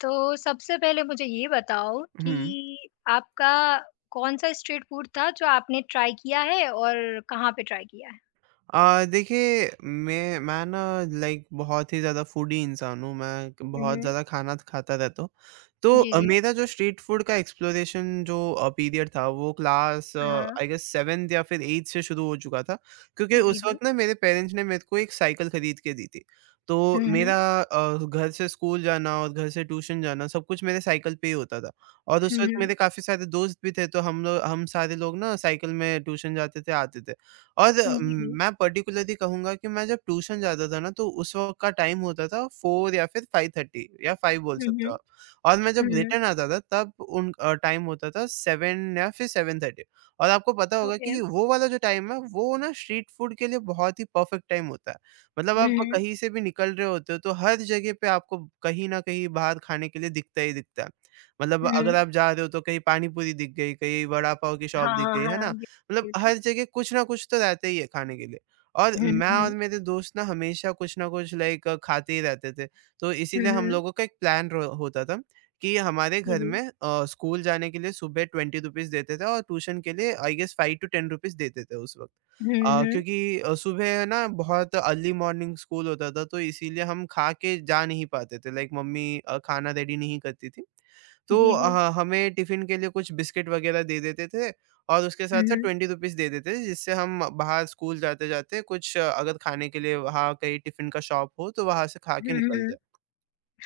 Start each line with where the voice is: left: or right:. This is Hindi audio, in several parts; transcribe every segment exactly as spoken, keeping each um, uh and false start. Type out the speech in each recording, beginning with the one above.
left: तो सबसे पहले मुझे ये बताओ कि
right: हुँ।
left: आपका कौन-सा स्ट्रीट फूड था जो आपने ट्राई किया है और कहाँ पे ट्राई किया है?
right: अ, देखिए मैं मैं ना लाइक बहुत ही ज़्यादा फूडी इंसान हूँ, मैं क
left: हुँ,
right: बहुत
left: हुँ।
right: ज़्यादा खाना खाता रहता हूँ। तो
left: जी,
right: अ,
left: जी।
right: मेरा जो स्ट्रीट फूड का एक्सप्लोरेशन जो अ, पीरियड था वो क्लास हुँ। अ,
left: हाँ।
right: आई गेस सेवंथ या फिर एथ से शुरू हो चुका था, क्योंकि
left: जी,
right: उस
left: जी।
right: वक़्त ना मेरे पेरेंट्स ने मेरे को एक साइकिल खरीद के दी थी। तो
left: हुँ, हुँ।
right: मेरा अ, घर से स्कूल जाना और घर से ट्यूशन जाना सब कुछ मेरे साइकिल पे ही होता था। और उस
left: हुँ,
right: वक़्त
left: हुँ।
right: मेरे काफ़ी सारे दोस्त भी थे, तो हम लोग हम सारे लोग ना साइकिल में ट्यूशन जाते थे, आते थे। और
left: जी, जी।
right: मैं पर्टिकुलरली कहूँगा कि मैं जब ट्यूशन जाता था ना, तो उस वक़्त का टाइम होता था फोर या फिर फाइव थर्टी या फाइव बोल
left: हुँ,
right: सकते
left: हुँ।
right: हो आप। और मैं
left: हुँ,
right: जब
left: हुँ।
right: रिटर्न आता था तब उन अ, टाइम होता था सेवन या फिर सेवन थर्टी। और आपको पता होगा
left: ओके।
right: कि वो वाला जो टाइम है, वो ना स्ट्रीट फूड के लिए बहुत ही परफेक्ट टाइम होता है। मतलब
left: हुँ,
right: आप
left: हुँ।
right: कहीं से भी निकल रहे होते हो, तो हर जगह पे आपको कहीं न कहीं बाहर खाने के लिए दिखता ही दिखता है। मतलब
left: हुँ, हुँ।
right: अगर आप जा रहे हो तो कहीं पानी पूरी दिख गई, कहीं वड़ा पाव की शॉप
left: हाँ,
right: दिख
left: हाँ,
right: गई, है ना?
left: हाँ। बिल
right: मतलब
left: बिल्कुल।
right: हर जगह कुछ ना कुछ तो रहता ही है खाने के लिए। और
left: हुँ, हुँ,
right: मैं और
left: हुँ।
right: मेरे दोस्त ना हमेशा कुछ ना कुछ लाइक खाते ही रहते थे। तो
left: हुँ,
right: इसीलिए हम
left: हुँ।
right: लोगों का एक प्लान होता था कि हमारे
left: जी,
right: घर
left: जी।
right: में अ, स्कूल जाने के लिए सुबह ट्वेंटी रुपीज़ देते थे और ट्यूशन के लिए I guess five to ten rupees देते थे उस वक्त।
left: हुँ,
right: अ,
left: हुँ।
right: क्योंकि अ, सुबह ना बहुत अर्ली मॉर्निंग स्कूल होता था तो इसीलिए हम खा के जा नहीं पाते थे, लाइक मम्मी अ, खाना रेडी नहीं करती थी। तो
left: जी, जी।
right: अ, हमें टिफिन के लिए कुछ बिस्किट वगैरह दे देते थे और उसके
left: हुँ,
right: साथ-साथ
left: हुँ।
right: ट्वेंटी रुपीज़ दे देते थे, जिससे हम बाहर स्कूल जाते-जाते कुछ अ, अगर खाने के लिए वहाँ कहीं टिफ़िन का शॉप हो, तो वहाँ से खा के
left: हुँ, हुँ,
right: निकल
left: हुँ।
right: जाएँ।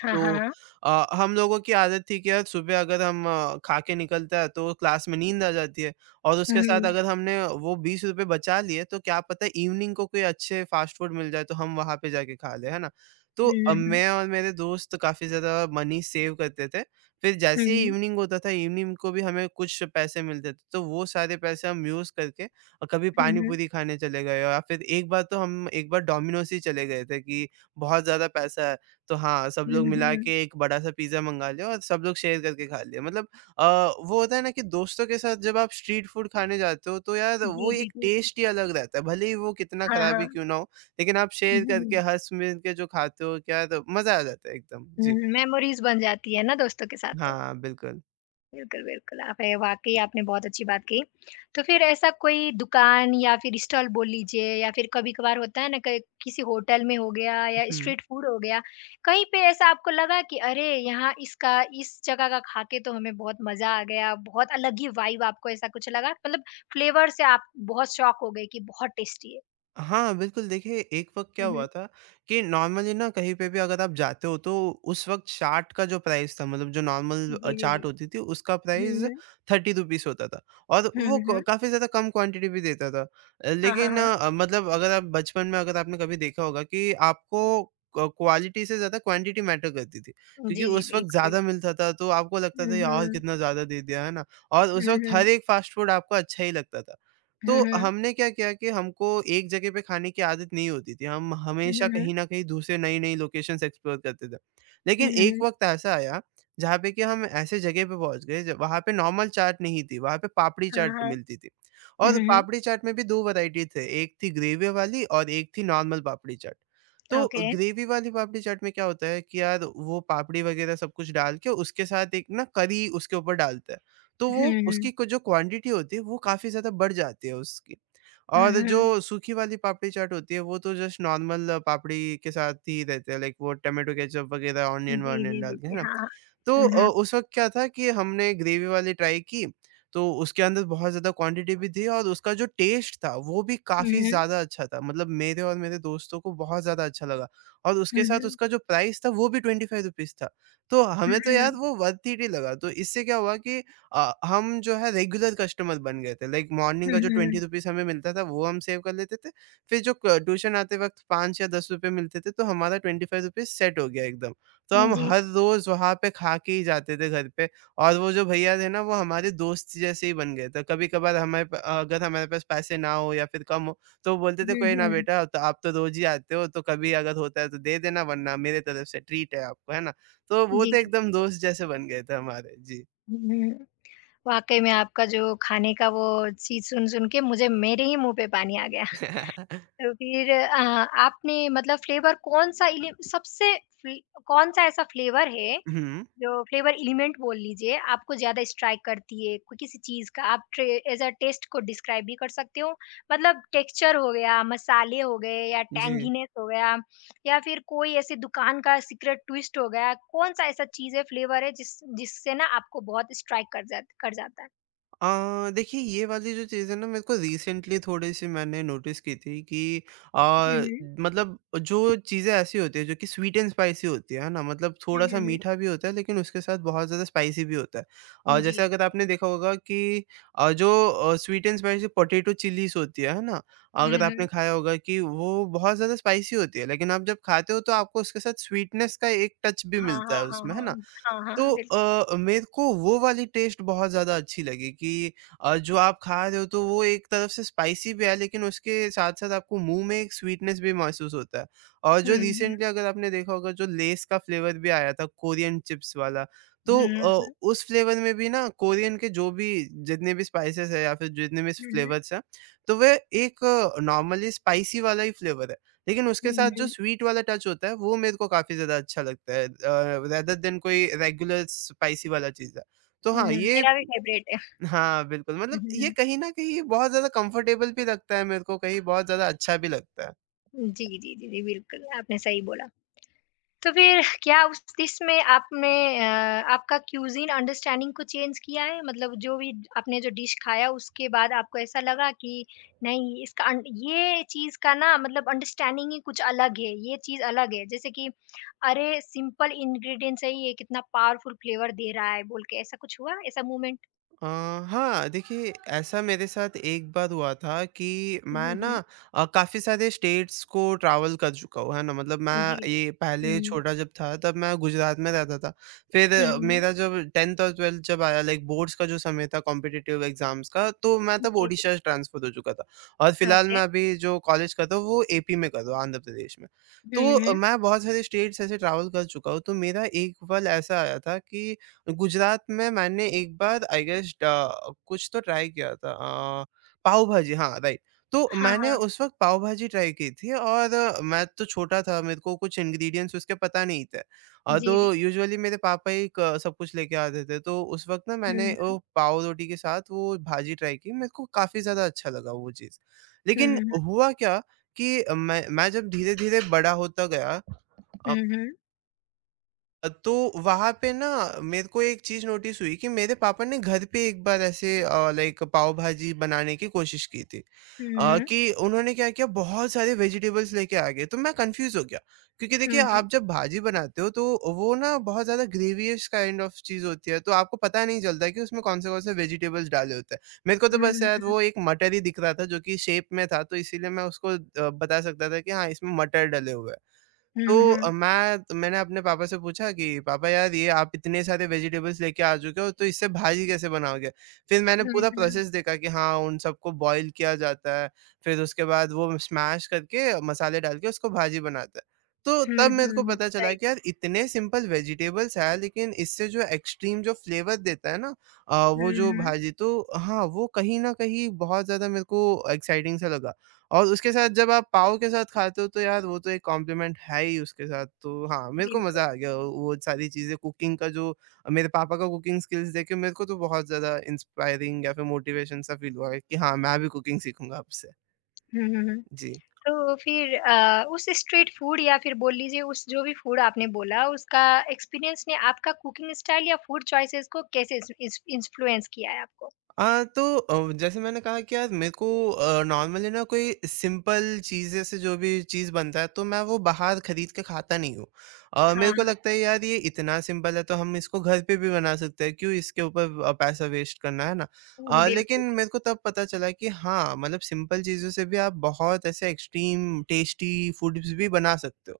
left: हाँ,
right: तो
left: हाँ, हाँ।
right: अ, हम लोगों की आदत थी कि यार सुबह अगर हम अ, खा के निकलते हैं तो क्लास में नींद आ जाती है। और उसके साथ
left: हुँ,
right: अगर हमने वो बीस रुपए बचा लिए तो क्या पता इवनिंग को कोई अच्छे फास्ट फूड मिल जाए तो हम वहां पे जाके खा ले, है ना। तो अ,
left: हुँ।
right: मैं और मेरे दोस्त काफी ज्यादा मनी सेव करते थे। फिर
left: हुँ,
right: जैसे
left: हुँ,
right: ही
left: हुँ।
right: इवनिंग होता था, इवनिंग को भी हमें कुछ पैसे मिलते थे तो वो सारे पैसे हम यूज करके और कभी
left: हुँ,
right: पानी
left: हुँ।
right: पूरी खाने चले गए या फिर एक बार तो हम एक बार डोमिनोज ही चले गए थे कि बहुत ज्यादा पैसा है। तो हाँ, सब
left: हुँ,
right: लोग
left: हुँ। हुँ,
right: मिला
left: हुँ।
right: के एक बड़ा-सा पिज़्ज़ा मँगा लिया और सब लोग शेयर करके खा लिया। मतलब अ, वो होता है ना कि दोस्तों के साथ जब आप स्ट्रीट फूड खाने जाते हो तो यार वो
left: जी, जी,
right: एक
left: जी।
right: टेस्ट ही अलग रहता है, भले ही वो कितना
left: हाँ,
right: खराब ही
left: हाँ।
right: क्यों ना हो, लेकिन आप
left: हुँ,
right: शेयर
left: हुँ,
right: करके
left: हुँ।
right: हँस-मिल के जो खाते हो क्या तो मज़ा आ जाता है एकदम।
left: हुँ,
right: जी।
left: मेमोरीज़ बन जाती है ना दोस्तों के साथ तो।
right: हाँ, बिल्कुल।
left: बिल्कुल, बिल्कुल, आप ये वाक़ई आपने बहुत अच्छी बात कही। तो फिर ऐसा कोई दुकान या फिर स्टॉल बोल लीजिए या फिर कभी-कभार होता है ना क किसी होटल में हो गया या
right: हुँ।
left: स्ट्रीट फूड हो गया, कहीं पे ऐसा आपको लगा कि अरे! यहाँ इसका इस जगह का खा के तो हमें बहुत मज़ा आ गया, बहुत अलग ही वाइब आपको ऐसा कुछ लगा? मतलब फ्लेवर से आप बहुत शॉक हो गए कि बहुत टेस्टी है।
right: हाँ, बिल्कुल, देखिए एक वक़्त क्या
left: हुँ,
right: हुआ
left: हुँ।
right: था कि नॉर्मली ना कहीं पे भी अगर आप जाते हो तो उस वक़्त चाट का जो प्राइस था मतलब जो नॉर्मल अ,
left: जी, जी,
right: चाट
left: जी।
right: होती थी उसका
left: हुँ,
right: प्राइस
left: हुँ।
right: ₹थर्टी रुपीस होता था और
left: हुँ,
right: वो क
left: हुँ।
right: काफ़ी ज़्यादा कम क्वांटिटी भी देता था। अ,
left: हाँ, हाँ,
right: लेकिन
left: हाँ।
right: अ, मतलब अगर आप बचपन में अगर आपने कभी देखा होगा कि आपको क क्वालिटी से ज़्यादा क्वांटिटी मैटर करती थी, क्योंकि
left: जी, जी,
right: उस वक़्त
left: बिल्कुल,
right: ज़्यादा
left: बिल्कुल।
right: मिलता था तो आपको लगता
left: हुँ,
right: था यार
left: हुँ।
right: कितना ज़्यादा दे दिया, है ना? और उस
left: हुँ,
right: वक़्त हर
left: हुँ।
right: एक फ़ास्ट फूड आपको अच्छा ही लगता था। तो
left: हुँ, हुँ।
right: हमने क्या किया कि हमको एक जगह पे खाने की आदत नहीं होती थी। हम
left: हुँ,
right: हमेशा
left: हुँ, हुँ।
right: कहीं न कहीं दूसरे नई-नई लोकेशंस एक्सप्लोर करते थे।
left: हुँ,
right: लेकिन
left: हुँ,
right: एक
left: हुँ।
right: वक़्त ऐसा आया जहाँ पे कि हम ऐसे जगह पे पहुँच गए ज वहाँ पे नॉर्मल चाट नहीं थी, वहाँ पे पापड़ी
left: हाँ,
right: चाट
left: हाँ।
right: मिलती थी।
left: हुँ,
right: और
left: हुँ।
right: पापड़ी चाट में भी दो वैरायटी थे, एक थी ग्रेवी वाली और एक थी नॉर्मल पापड़ी चाट। तो
left: ओके।
right: ग्रेवी वाली पापड़ी चाट में क्या होता है कि यार वो पापड़ी वग़ैरह सब कुछ डाल के उसके साथ एक ना करी उसके ऊपर डालता है। तो
left: हुँ,
right: वो उसकी
left: हुँ।
right: क जो क्वांटिटी होती है वो काफ़ी ज़्यादा बढ़ जाती है उसकी।
left: हुँ,
right: और जो
left: हुँ।
right: सूखी वाली पापड़ी चाट होती है वो तो जस्ट नॉर्मल पापड़ी के साथ ही रहते हैं, लाइक वो टोमेटो केचअप वग़ैरह
left: जी,
right: ऑनियन-वॉनियन
left: जी,
right: डाल
left: जी,
right: के, है
left: जी।
right: ना?
left: हाँ, हाँ।
right: तो
left: हुँ,
right: अ, उस वक़्त क्या था कि हमने ग्रेवी वाली ट्राई की, तो उसके अंदर बहुत ज़्यादा क्वांटिटी भी थी और उसका जो टेस्ट था वो भी काफ़ी
left: हुँ।
right: ज़्यादा अच्छा था। मतलब मेरे और मेरे दोस्तों को बहुत ज़्यादा अच्छा लगा। और
left: हुँ,
right: उसके साथ
left: हुँ।
right: उसका जो प्राइस था वो भी ₹ट्वेंटी फाइव था। तो
left: हुँ,
right: हमें तो यार
left: हुँ।
right: वो वर्थ इट ही लगा। तो इससे क्या हुआ कि अ, हम जो है रेगुलर कस्टमर बन गए थे। लाइक मॉर्निंग
left: हुँ,
right: का जो
left: हुँ।
right: ट्वेंटी
left: हुँ,
right: रुपीज़ हमें मिलता था वो हम सेव कर लेते थे। फिर जो क ट्यूशन आते वक़्त फाइव या दस रुपए मिलते थे तो हमारा ट्वेंटी फाइव रुपीज़ सेट हो गया एकदम। तो
left: हुँ।
right: हम
left: जी।
right: हर रोज़ वहाँ पे खा के ही जाते थे घर पे। और वो जो भैया थे ना वो हमारे दोस्त जैसे ही बन गए थे। कभी-कभार हमारे प अगर हमारे पास पैसे ना हो या फिर कम हो तो वो बोलते थे
left: हुँ,
right: कोई ना
left: हुँ।
right: बेटा तो आप तो रोज़ ही आते हो, तो कभी अगर होता है तो दे देना वरना मेरे तरफ से ट्रीट है आपको, है ना? तो वो
left: जी।
right: तो एकदम दोस्त जैसे बन गए थे हमारे। जी।
left: हुँ, हुँ। वाक़ई में आपका जो खाने का वो चीज़ सुन-सुन के मुझे मेरे ही मुँह पे पानी आ गया। तो फिर अ, आपने मतलब फ्लेवर कौन-सा इलि सबसे फ्ले कौन-सा ऐसा फ्लेवर है
right: हुँ,
left: जो फ्लेवर एलिमेंट बोल लीजिए, आपको ज़्यादा स्ट्राइक करती है कोई किसी चीज़ का आप ट्रे एज़ अ टेस्ट को डिस्क्राइब भी कर सकते हो। मतलब टेक्सचर हो गया, मसाले हो गए या
right: जी।
left: टैंगीनेस हो गया या फिर कोई ऐसी दुकान का सीक्रेट ट्विस्ट हो गया, कौन-सा ऐसा चीज़ है, फ्लेवर है जिस जिससे ना आपको बहुत स्ट्राइक कर जात कर जाता है?
right: अ, देखिए ये वाली जो चीज़ है ना मेरे को रिसेंटली थोड़ी-सी मैंने नोटिस की थी कि
left: हुँ,
right: अ,
left: हुँ।
right: मतलब जो चीज़ें ऐसी होती है जो कि स्वीट एंड स्पाइसी होती है, है ना? मतलब
left: हुँ,
right: थोड़ा-सा
left: हुँ, हुँ।
right: मीठा भी होता है लेकिन उसके साथ बहुत ज़्यादा स्पाइसी भी होता है। अ, जैसे
left: जी।
right: अगर आपने देखा होगा कि अ, जो अ, sweet and spicy potato chillies होती है, है ना?
left: हुँ,
right: अगर आपने
left: हुँ।
right: खाया होगा कि वो बहुत ज़्यादा स्पाइसी होती है लेकिन आप जब खाते हो तो आपको उसके साथ स्वीटनेस का एक टच भी
left: हाँ,
right: मिलता
left: हाँ,
right: है
left: हाँ,
right: उसमें, है
left: हाँ।
right: ना?
left: हाँ,
right: तो
left: हाँ, बिल्कुल।
right: अ, मेरे को वो वाली टेस्ट बहुत ज़्यादा अच्छी लगी कि अ, जो आप खा रहे हो तो वो एक तरफ से स्पाइसी भी है लेकिन उसके साथ-साथ आपको मुँह में एक स्वीटनेस भी महसूस होता है। और
left: हुँ,
right: जो रिसेंटली
left: हुँ।
right: अगर आपने देखा होगा जो लेज़ का फ्लेवर भी आया था कोरियन चिप्स वाला, तो
left: हुँ, हुँ,
right: अ,
left: हुँ।
right: उस फ्लेवर में भी ना कोरियन के जो भी जितने भी स्पाइसेस हैं या फिर जितने भी
left: हुँ, हुँ।
right: फ्लेवर्स हैं, तो वह एक नॉर्मली स्पाइसी वाला ही फ्लेवर है। लेकिन उसके
left: हुँ,
right: साथ जो
left: हुँ।
right: स्वीट वाला टच होता है वो मेरे को काफ़ी ज़्यादा अच्छा लगता है, अ, रेदर देन कोई रेगुलर स्पाइसी वाला चीज़ है। तो
left: हुँ,
right: हाँ,
left: हुँ।
right: ये
left: मेरा भी फेवरेट है।
right: हाँ, बिल्कुल,
left: हुँ,
right: मतलब ये
left: हुँ।
right: कहीं न कहीं बहुत ज़्यादा कम्फ़र्टेबल भी लगता है मेरे को, कहीं बहुत ज़्यादा अच्छा भी लगता है।
left: जी, जी, जी, जी, बिल्कुल, आपने सही बोला। तो फिर क्या उस डिश में आपने अ, आपका क्यूज़ीन अंडरस्टैंडिंग को चेंज किया है? मतलब जो भी आपने जो डिश खाया उसके बाद आपको ऐसा लगा कि नहीं इसका अन ये चीज़ का ना मतलब अंडरस्टैंडिंग ही कुछ अलग है, ये चीज़ अलग है। जैसे कि अरे! सिंपल इंग्रीडिएंट से ही ये कितना पावरफुल फ्लेवर दे रहा है बोल के ऐसा कुछ हुआ? ऐसा मोमेंट?
right: अ, हाँ, देखिए ऐसा मेरे साथ एक बार हुआ था कि
left: हुँ,
right: मैं
left: हुँ,
right: ना
left: हुँ।
right: अ, काफ़ी सारे स्टेट्स को ट्रैवल कर चुका हूँ, है ना? मतलब
left: जी,
right: मैं
left: जी।
right: ये पहले
left: हुँ।
right: छोटा जब था तब मैं गुजरात में रहता था। फिर
left: हुँ,
right: अ,
left: हुँ।
right: मेरा जब टेंथ और ट्वेल्फ्थ जब आया, लाइक बोर्ड्स का जो समय था कॉम्पिटिटिव एग्ज़ाम्स का, तो मैं तब
left: जी, जी।
right: ओडिशा ट्रांसफ़र हो चुका था। और फिलहाल
left: ओके।
right: मैं अभी जो कॉलेज कर रहा हूँ वो एपी में कर रहा हूँ, आंध्र प्रदेश में। तो
left: हुँ,
right: अ,
left: हुँ।
right: मैं बहुत सारे स्टेट्स ऐसे ट्रैवल कर चुका हूँ, तो मेरा एक पल ऐसा आया था कि गुजरात में मैंने एक बार आई गेस ड कुछ तो ट्राई किया था अ, पाव भाजी हाँ, राइट। तो
left: हाँ,
right: मैंने
left: हाँ।
right: उस वक़्त पाव भाजी ट्राई की थी और अ, मैं तो छोटा था, मेरे को कुछ इंग्रीडिएंट्स उसके पता नहीं थे। अ,
left: जी, जी।
right: तो यूजुअली मेरे पापा ही क सब कुछ लेके आते थे, तो उस वक़्त ना मैंने
left: हुँ,
right: वो पाव रोटी के साथ वो भाजी ट्राई की, मेरे को काफ़ी ज़्यादा अच्छा लगा वो चीज़।
left: हुँ,
right: लेकिन
left: हुँ,
right: हुआ क्या कि मैं मैं जब धीरे-धीरे बड़ा होता गया, अ,
left: हुँ।
right: अ, तो वहाँ पे ना मेरे को एक चीज़ नोटिस हुई कि मेरे पापा ने घर पे एक बार ऐसे अ, लाइक पाव भाजी बनाने की कोशिश की थी।
left: हुँ,
right: अ,
left: हुँ।
right: कि उन्होंने क्या किया बहुत सारे वेजिटेबल्स लेके आ गए तो मैं कन्फ्यूज़ हो गया। क्योंकि
left: हुँ,
right: देखिए
left: हुँ।
right: आप जब भाजी बनाते हो तो वो ना बहुत ज़्यादा ग्रेवीइश काइंड ऑफ चीज़ होती है तो आपको पता नहीं चलता कि उसमें कौन से कौन से वेजिटेबल्स डाले होते हैं। मेरे को तो
left: हुँ,
right: बस शायद
left: हुँ।
right: वो एक मटर ही दिख रहा था जो कि शेप में था तो इसीलिए मैं उसको अ, बता सकता था कि हाँ इसमें मटर डले हुए हैं।
left: हुँ,
right: तो अ,
left: हुँ।
right: मैं तो मैंने अपने पापा से पूछा कि पापा यार ये आप इतने सारे वेजिटेबल्स लेके आ चुके हो तो इससे भाजी कैसे बनाओगे? फिर मैंने
left: हुँ, हुँ।
right: पूरा
left: हुँ, हुँ।
right: प्रोसेस देखा कि हाँ, उन सबको बॉयल किया जाता है, फिर उसके बाद वो स्मैश करके मसाले डाल के उसको भाजी बनाते हैं। तो
left: हुँ,
right: तब मेरे को
left: हुँ।
right: पता चला
left: राइट।
right: कि यार इतने सिंपल वेजिटेबल्स हैं लेकिन इससे जो एक्सट्रीम जो फ्लेवर देता है ना अ, वो
left: हुँ,
right: जो
left: हुँ।
right: भाजी तो हाँ, वो कहीं न कहीं बहुत ज़्यादा मेरे को एक्साइटिंग सा लगा। और उसके साथ जब आप पाव के साथ खाते हो तो यार वो तो एक कॉम्प्लीमेंट है ही उसके साथ। तो हाँ, मेरे को
left: बिल्कुल।
right: मज़ा आ गया वो वो सारी चीज़ें कुकिंग का जो मेरे पापा का कुकिंग स्किल्स देख के मेरे को तो बहुत ज़्यादा इंस्पायरिंग या फिर मोटिवेशन सा फ़ील हुआ है कि हाँ, मैं भी कुकिंग सीखूँगा अब से।
left: हुँ, हुँ, हुँ।
right: जी।
left: तो फिर अ, उस स्ट्रीट फूड या फिर बोल लीजिए उस जो भी फूड आपने बोला उसका एक्सपीरियंस ने आपका कुकिंग स्टाइल या फूड चॉइसेस को कैसे इस इस इन्फ्लुएंस किया है आपको?
right: अ, तो अ, जैसे मैंने कहा कि यार मेरे को अ, नॉर्मली ना कोई सिंपल चीज़ें से जो भी चीज़ बनता है तो मैं वो बाहर खरीद के खाता नहीं हूँ। अ, मेरे को
left: हाँ,
right: लगता है यार ये इतना सिंपल है तो हम इसको घर पे भी बना सकते हैं, क्यों इसके ऊपर अ, पैसा वेस्ट करना, है ना?
left: हुँ,
right: अ, लेकिन
left: बिल्कुल।
right: मेरे को तब पता चला कि हाँ, मतलब सिंपल चीज़ों से भी आप बहुत ऐसे एक्सट्रीम टेस्टी फूड्स भी बना सकते हो।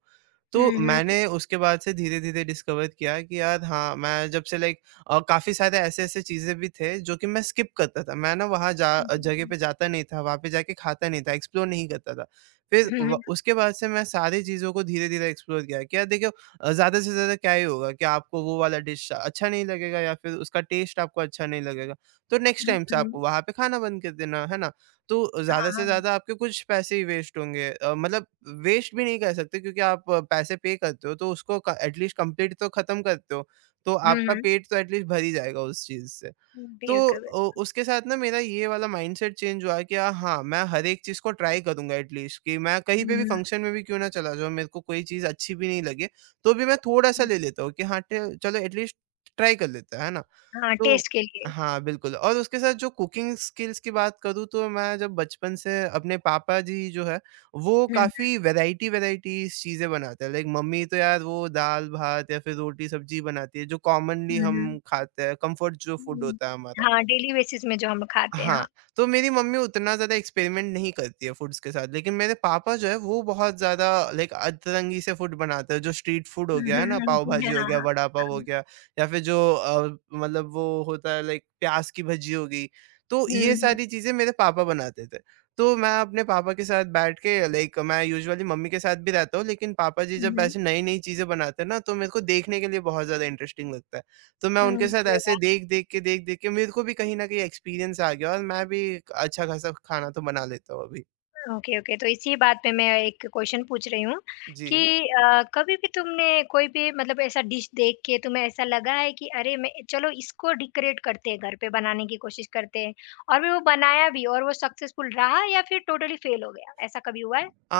left: हुँ,
right: तो
left: हुँ।
right: मैंने उसके बाद से धीरे-धीरे डिस्कवर किया कि यार हाँ, मैं जब से लाइक अ, काफ़ी सारे ऐसे-ऐसे चीज़ें भी थे जो कि मैं स्किप करता था। मैं ना वहाँ जा जगह
left: बिल्कुल।
right: पे जाता नहीं था, वहाँ पे जाके खाता नहीं था, एक्सप्लोर नहीं करता था। फिर
left: हुँ,
right: व
left: हुँ।
right: उसके बाद से मैं सारी चीज़ों को धीरे-धीरे एक्सप्लोर किया कि यार देखिए अ, ज़्यादा से ज़्यादा क्या ही होगा कि आपको वो वाला डिश अच्छा नहीं लगेगा या फिर उसका टेस्ट आपको अच्छा नहीं लगेगा। तो नेक्स्ट
left: हुँ,
right: टाइम से आप
left: हुँ।
right: वहाँ पे खाना बंद कर देना, है ना? तो
left: हाँ,
right: ज़्यादा से
left: हाँ।
right: ज़्यादा आपके कुछ पैसे ही वेस्ट होंगे अ, मतलब वेस्ट भी नहीं कह सकते क्योंकि आप अ, पैसे पे करते हो तो उसको क एटलीस्ट कंप्लीट तो ख़त्म करते हो, तो आपका
left: हुँ,
right: पेट तो एटलीस्ट भर ही जाएगा उस चीज़ से।
left: हुँ।
right: तो
left: बिल्कुल।
right: अ, उसके साथ ना मेरा ये वाला माइंडसेट चेंज हुआ कि अ, हाँ, मैं हर एक चीज़ को ट्राई करूँगा एटलीस्ट कि मैं कहीं पे
left: हुँ,
right: भी फंक्शन में भी क्यों ना चला जाऊँ, मेरे को कोई चीज़ अच्छी भी नहीं लगे, तो भी मैं थोड़ा-सा
left: हुँ।
right: ले लेता हूँ कि हाँ, ट चलो एटलीस्ट ट्राई कर लेते हैं, है ना?
left: हाँ,
right: तो
left: टेस्ट के लिए।
right: हाँ, बिल्कुल और उसके साथ जो कुकिंग स्किल्स की बात करूँ तो मैं जब बचपन से अपने पापा जी जो है, वो
left: हुँ, हुँ,
right: काफ़ी वैराइटी-वैराइटीज़ चीज़ें बनाते हैं। लाइक मम्मी तो यार वो दाल-भात या फिर रोटी-सब्जी बनाती है जो कॉमनली
left: हुँ, हुँ।
right: हम खाते हैं, कम्फर्ट जो फूड
left: हुँ।
right: होता है हमारा।
left: हाँ, डेली बेसिस में जो हम खाते हैं,
right: हाँ,
left: हाँ।
right: तो मेरी मम्मी उतना ज़्यादा एक्सपेरिमेंट नहीं करती है फूड्स के साथ, लेकिन मेरे पापा जो है वो बहुत ज़्यादा लाइक अतरंगी से फूड बनाते हैं, जो स्ट्रीट फूड हो
left: हुँ,
right: गया है ना,
left: हुँ, हुँ,
right: पाव भाजी
left: हुँ,
right: हो गया,
left: हाँ,
right: वड़ा पाव हो
left: हाँ।
right: गया या फिर जो अ, मतलब वो होता है लाइक प्याज़ की भजी हो गई, तो
left: हुँ,
right: ये
left: हुँ,
right: सारी चीज़ें मेरे पापा बनाते थे। तो मैं अपने पापा के साथ बैठ के लाइक मैं यूजुअली मम्मी के साथ भी रहता हूँ, लेकिन पापा जी
left: हुँ,
right: जब
left: हुँ।
right: ऐसे नई-नई चीज़ें बनाते हैं ना, तो मेरे को देखने के लिए बहुत ज़्यादा इंटरेस्टिंग लगता है। तो मैं उनके साथ
left: अरे
right: ऐसे
left: वाह!
right: देख-देख के, देख-देख के मेरे को भी कहीं न कहीं एक्सपीरियंस आ गया और मैं भी अच्छा-खासा खाना तो बना लेता हूँ अभी।
left: ओके, ओके, तो इसी बात पे मैं एक क्वेश्चन पूछ रही हूँ
right: जी।
left: कि अ, कभी भी तुमने कोई भी मतलब ऐसा डिश देख के तुम्हें ऐसा लगा है कि अरे मैं चलो इसको डेकोरेट करते हैं, घर पे बनाने की कोशिश करते हैं और फिर वो बनाया भी और वो सक्सेसफुल रहा या फिर टोटली फेल हो गया, ऐसा कभी हुआ है?
right: अ,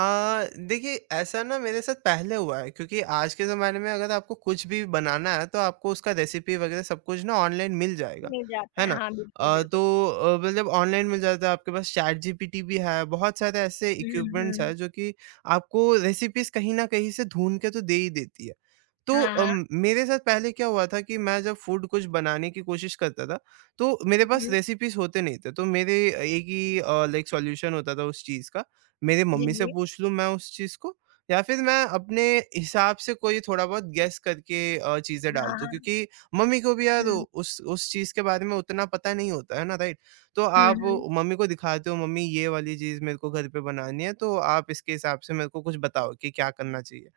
right: देखिए ऐसा ना मेरे साथ पहले हुआ है क्योंकि आज के ज़माने में अगर आपको कुछ भी बनाना है तो आपको उसका रेसिपी वग़ैरह सब कुछ ना ऑनलाइन मिल जाएगा,
left: मिल जाता
right: है
left: है,
right: ना?
left: हाँ, बिल्कुल,
right: अ,
left: बिल्कुल।
right: तो अ, मतलब ऑनलाइन मिल जाता है आपके पास चैट जीपीटी भी है, बहुत सारे ऐसे
left: हुँ,
right: इक्विपमेंट्स
left: हुँ।
right: हैं जो कि आपको रेसिपीज़ कहीं न कहीं से ढूँढ के तो दे ही देती है। तो
left: हाँ, हाँ।
right: अम, मेरे साथ पहले क्या हुआ था कि मैं जब फूड कुछ बनाने की कोशिश करता था, तो मेरे
left: हुँ,
right: पास
left: हुँ।
right: रेसिपीज़ होते नहीं थे। तो मेरे एक ही अ, लाइक सॉल्यूशन होता था उस चीज़ का, मेरे
left: जी,
right: मम्मी से
left: जी।
right: पूछ लूँ मैं उस चीज़ को या फिर मैं अपने हिसाब से कोई थोड़ा बहुत गेस करके अ, चीज़ें डाल
left: हाँ,
right: दूँ
left: हाँ।
right: क्योंकि मम्मी को भी यार उ-
left: हुँ।
right: उस उस चीज़ के बारे में उतना पता नहीं होता है ना, राइट? तो
left: हुँ,
right: आप
left: हुँ।
right: मम्मी को दिखाते हो, "मम्मी ये वाली चीज़ मेरे को घर पे बनानी है, तो आप इसके हिसाब से मेरे को कुछ बताओ कि क्या करना चाहिए?"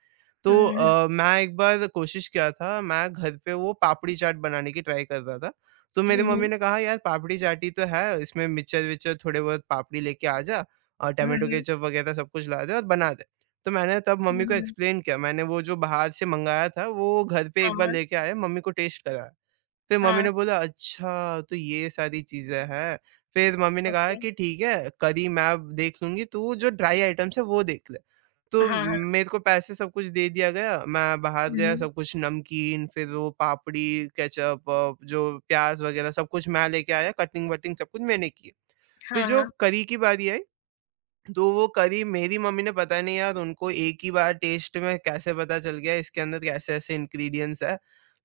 right: तो
left: हुँ, हुँ।
right: अ, मैं एक बार कोशिश किया था, मैं घर पे वो पापड़ी चाट बनाने की ट्राई कर रहा था। तो मेरी
left: हुँ,
right: मम्मी
left: हुँ।
right: ने कहा, "यार पापड़ी चाट ही तो है, इसमें मिक्सचर-विक्सचर थोड़े बहुत पापड़ी लेके आ जा और
left: हुँ,
right: टोमेटो
left: हुँ।
right: केचप वगैरह सब कुछ ला दे और बना दे।" तो मैंने तब
left: हुँ,
right: मम्मी को
left: हुँ।
right: एक्सप्लेन किया, मैंने वो जो बाहर से मँगाया था, वो घर पे
left: हाँ,
right: एक बार
left: हाँ।
right: लेके आया, मम्मी को टेस्ट कराया। फिर मम्मी
left: हाँ,
right: ने बोला अच्छा तो ये सारी चीज़ें हैं। फिर मम्मी ने कहा
left: ओके।
right: कि ठीक है करी मैं अब देख लूँगी तू जो ड्राई आइटम्स है वो देख ले। तो
left: हाँ, हाँ।
right: मेरे को पैसे सब कुछ दे दिया गया, मैं बाहर
left: हुँ,
right: गया
left: हुँ।
right: सब कुछ नमकीन फिर वो पापड़ी, केचअप अ, जो प्याज़ वग़ैरह सब कुछ मैं लेके आया कटिंग-वटिंग सब कुछ मैंने की। फिर
left: हाँ,
right: जो
left: हाँ।
right: करी की बारी आई, तो वो करी मेरी मम्मी ने पता नहीं यार उनको एक ही बार टेस्ट में कैसे पता चल गया इसके अंदर कैसे-ऐसे इंग्रीडिएंट्स है।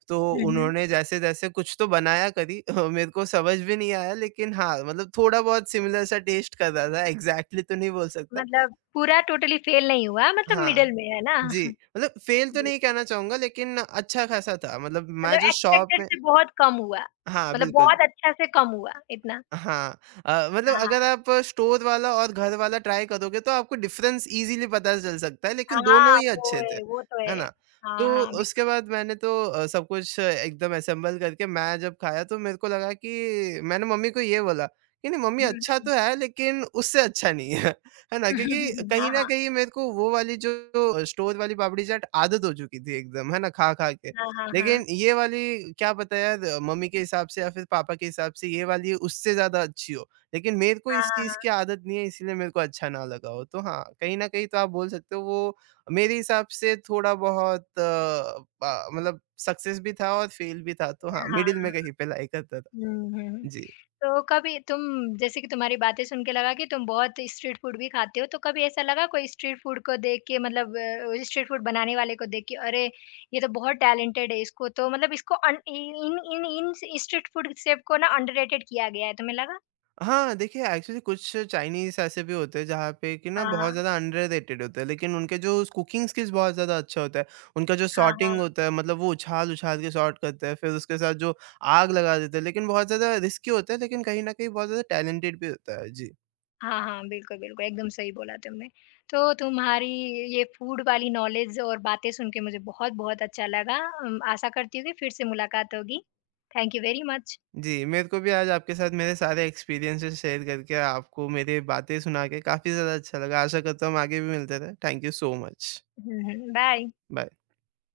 right: तो
left: हुँ, हुँ।
right: उन्होंने जैसे-जैसे कुछ तो बनाया करी मेरे को समझ भी नहीं आया लेकिन हाँ, मतलब थोड़ा बहुत सिमिलर सा टेस्ट कर रहा था, एग्ज़ैक्टली तो नहीं बोल सकता।
left: मतलब पूरा टोटली फेल नहीं हुआ मतलब
right: हाँ,
left: मिडल में, है ना?
right: जी, मतलब फ़ेल तो
left: जी।
right: नहीं कहना चाहूँगा लेकिन अच्छा खासा था। मतलब मैं
left: मतलब
right: जो शॉप
left: एक्सपेक्टेड
right: में
left: से बहुत कम हुआ।
right: हाँ,
left: मतलब
right: बिल्कुल।
left: बहुत अच्छा से कम हुआ, इतना।
right: हाँ अ, मतलब
left: हाँ, हाँ।
right: अगर आप स्टोर वाला और घर वाला ट्राई करोगे तो आपको डिफ़रेंस ईज़िली पता चल सकता है, लेकिन दोनों
left: हाँ,
right: ही
left: वो
right: अच्छे थे,
left: है, वो तो
right: है
left: है।
right: ना?
left: हाँ,
right: तो
left: हाँ,
right: उसके
left: बिल्कुल।
right: बाद मैंने तो अ, सब कुछ एकदम असेंबल करके मैं जब खाया तो मेरे को लगा कि मैंने मम्मी को ये बोला कि नहीं मम्मी
left: हुँ,
right: अच्छा
left: हुँ।
right: तो है लेकिन उससे अच्छा नहीं है, है ना? क्योंकि कहीं
left: हाँ,
right: न
left: हाँ।
right: कहीं मेरे को वो वाली जो स्टोर वाली पापड़ी चाट आदत हो चुकी थी एकदम, है ना? खा-खा के।
left: हाँ, हाँ, हाँ।
right: लेकिन ये वाली क्या पता यार मम्मी के हिसाब से या फिर पापा के हिसाब से ये वाली उससे ज़्यादा अच्छी हो। लेकिन मेरे को
left: हाँ,
right: इस
left: हाँ,
right: चीज़
left: हाँ।
right: की आदत नहीं है इसलिए मेरे को अच्छा ना लगा हो। तो हाँ, कहीं न कहीं तो आप बोल सकते हो वो मेरे हिसाब से थोड़ा बहुत अ, ब मतलब सक्सेस भी था और फेल भी था। तो हाँ,
left: हाँ,
right: मिडल में
left: हाँ।
right: कहीं पे लाई करता था।
left: हुँ, हुँ।
right: जी।
left: तो कभी तुम जैसे कि तुम्हारी बातें सुन के लगा कि तुम बहुत स्ट्रीट फूड भी खाते हो, तो कभी ऐसा लगा कोई स्ट्रीट फूड को देख के मतलब अ, स्ट्रीट फूड बनाने वाले को देख के अरे! ये तो बहुत टैलेंटेड है इसको तो मतलब इसको अन इन इन इन स्ट्रीट फूड शेफ को ना अंडररेटेड किया गया है, तुम्हें लगा?
right: हाँ, देखिए एक्चुअली कुछ चाइनीज़ ऐसे भी होते हैं जहाँ पे कि ना बहुत
left: हाँ,
right: ज़्यादा अंडररेटेड होते हैं, लेकिन उनके जो कुकिंग स्किल्स बहुत ज़्यादा अच्छा होता है। उनका जो
left: हाँ, हाँ।
right: सॉर्टिंग होता है मतलब वो उछाल-उछाल के सॉर्ट करते हैं, फिर उसके साथ जो आग लगा देते हैं, लेकिन बहुत ज़्यादा रिस्की होता है लेकिन कहीं न कहीं बहुत ज़्यादा टैलेंटेड भी होता है। जी।
left: हाँ, हाँ, हाँ, बिल्कुल, बिल्कुल, एकदम सही बोला तुमने। तो तुम्हारी ये फूड वाली नॉलेज और बातें सुन के मुझे बहुत-बहुत अच्छा लगा। अम, आशा करती हूँ कि फिर से मुलाकात होगी। Thank you very much.
right: जी, मेरे को भी आज आपके साथ मेरे सारे एक्सपीरियंसेस शेयर करके आपको मेरी बातें सुना के काफ़ी ज़्यादा अच्छा लगा। आशा करता हूँ हम आगे भी मिलते रहें। Thank you so much.
left: हुँ, हुँ, बाय।
right: बाय।